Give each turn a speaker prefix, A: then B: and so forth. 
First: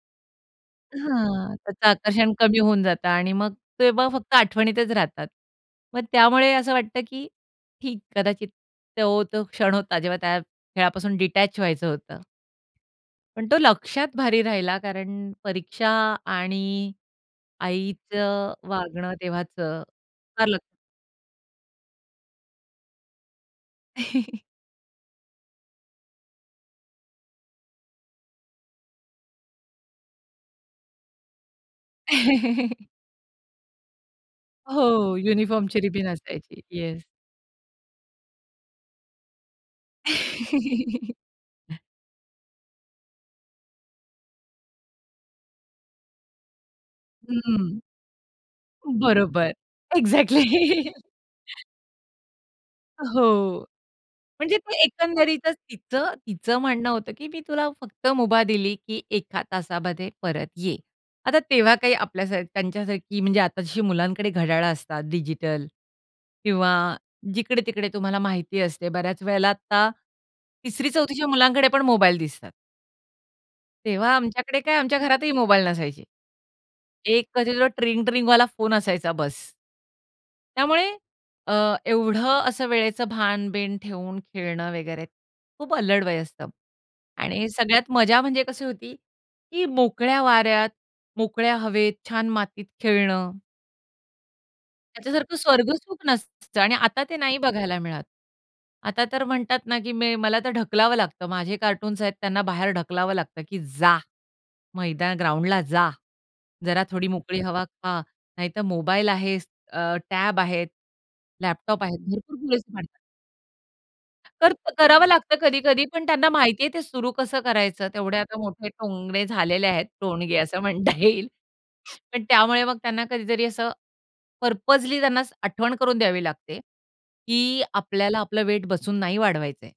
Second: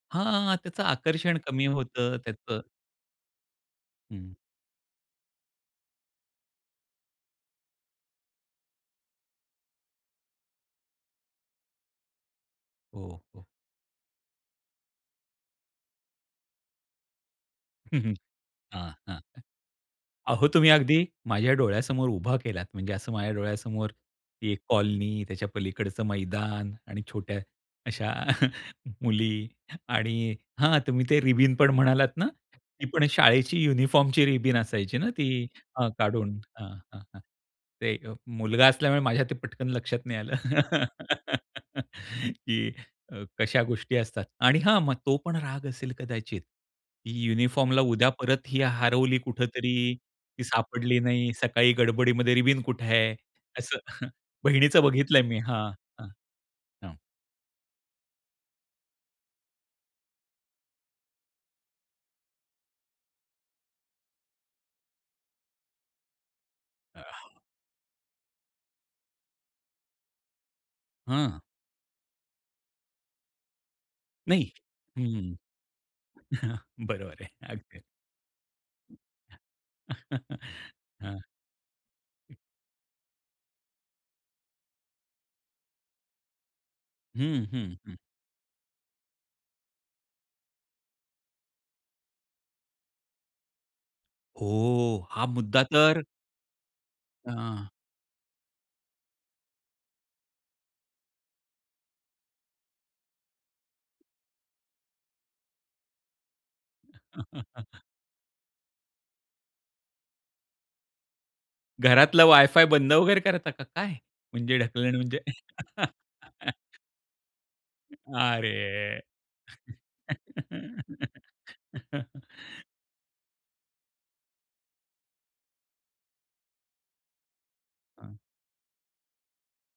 A: हां. त्याचं आकर्षण
B: हां.
A: कमी
B: तर ते
A: होतं
B: आकर्षण कमी
A: त्याचं.
B: होऊन जातं आणि मग तेव्हा
A: हं.
B: फक्त आठवणीतच राहतात. मग त्यामुळे असं वाटतं की, ठीक कदाचित तो, तो क्षण होता जेव्हा त्या खेळापासून डिटॅच व्हायचं होतं.
A: हो, हो.
B: पण तो लक्ष्यात भारी राहिला कारण परीक्षा आणि
A: हं, हं.
B: आईचं
A: हां,
B: वागणं
A: हां.
B: तेव्हाचं
A: अहो
B: फार ल
A: तुम्ही अगदी माझ्या डोळ्यासमोर उभा केलात. म्हणजे, असं माझ्या डोळ्यासमोर ती एक कॉलनी, त्याच्या पलीकडचं मैदान आणि छोट्या अशा मुली आणि हां. तुम्ही ते रिबीन पण म्हणालात ना? ती पण शाळेची युनिफॉर्मची रिबीन असायची ना
B: हो.
A: ती
B: युनिफॉर्मची
A: अ,
B: रिबीन
A: काढून
B: असायची
A: अ, हं.
B: येस.
A: अ ते एक मुलगा असल्यामुळे माझ्या ते पटकन लक्षात नाही आलं, की अ, कशा गोष्टी असतात आणि हां, मग तो पण राग असेल कदाचित, की
B: हम्म.
A: युनिफॉर्मला उद्या परत ही हरवली
B: बरोबर.
A: कुठेतरी,
B: एक्झॅक्टली.
A: ती सापडली नाही, सकाळी गडबडीमध्ये रिबिन कुठे आहे?
B: हो.
A: असं
B: म्हणजे
A: बहिणीचं बघितलंय मी,
B: एकंदरीतच
A: हां. हं,
B: तिथं तिचं म्हणणं
A: हं.
B: होतं, की मी तुला फक्त मुभा दिली, की 1 तासामध्ये परत ये. आता तेव्हा काही आपल्यासारख त्यांच्यासारखी म्हणजे आता जशी मुलांकडे घड्याळ असतात डिजिटल किंवा
A: आह.
B: जिकडे-तिकडे तुम्हाला माहिती असते बऱ्याच वेळेला आता 3री-4थीच्या
A: हं.
B: मुलांकडे पण मोबाईल दिसतात. तेव्हा
A: नाही.
B: आमच्याकडे काय, आमच्या घरातही
A: हं.
B: मोबाईल नसायचे.
A: बरोबर
B: एक
A: आहे.
B: कधी तो
A: अगदी.
B: ट्रिंग-ट्रिंगवाला फोन असायचा, बस्स. त्यामुळे,
A: हं.
B: अ,
A: हं.
B: एवढं असं वेळेचं भान-बीन ठेवून खेळणं वगैरे, खूप अल्लड वय असतं
A: हं,
B: आणि
A: हं,
B: सगळ्यात
A: हं.
B: मजा म्हणजे कशी होती, की मोकळ्या वाऱ्यात, मोकळ्या हवेत, छान मातीत खेळणं.
A: हो. हा
B: त्याच्यासारखं
A: मुद्दा
B: स्वर्ग
A: तर
B: सुख नसतं आणि आता ते नाही
A: हां.
B: बघायला मिळत. आता तर म्हणतात ना, की मे मला तर ढकलावं लागतं, माझे कार्टून्स आहेत त्यांना बाहेर ढकलावं लागतं, की जा. मैदान, ग्राउंडला जा. जरा थोडी मोकळी हवा खा. नाहीतर मोबाईल आहेच, अ, टॅब आहे, लॅपटॉप आहे.
A: घरातला
B: भरपूर.
A: वाय-फाय बंद
B: [unintelligible]
A: वगैरे करता का काय?
B: तर
A: म्हणजे ढकलण
B: करावं
A: म्हणजे?
B: लागतं कधी-कधी. पण त्यांना माहितीये ते सुरू कसं करायचं, तेवढे आता मोठे
A: अरे!
B: टोंगणे झालेले आहेत. टोणगे असं म्हणता येईल. पण त्यामुळे मग त्यांना कधीतरी असं, पर्पजली त्यांना असं आठवण करून द्यावी लागते, की
A: हां.
B: आपल्याला आपलं वेट बसून नाही वाढवायचंय.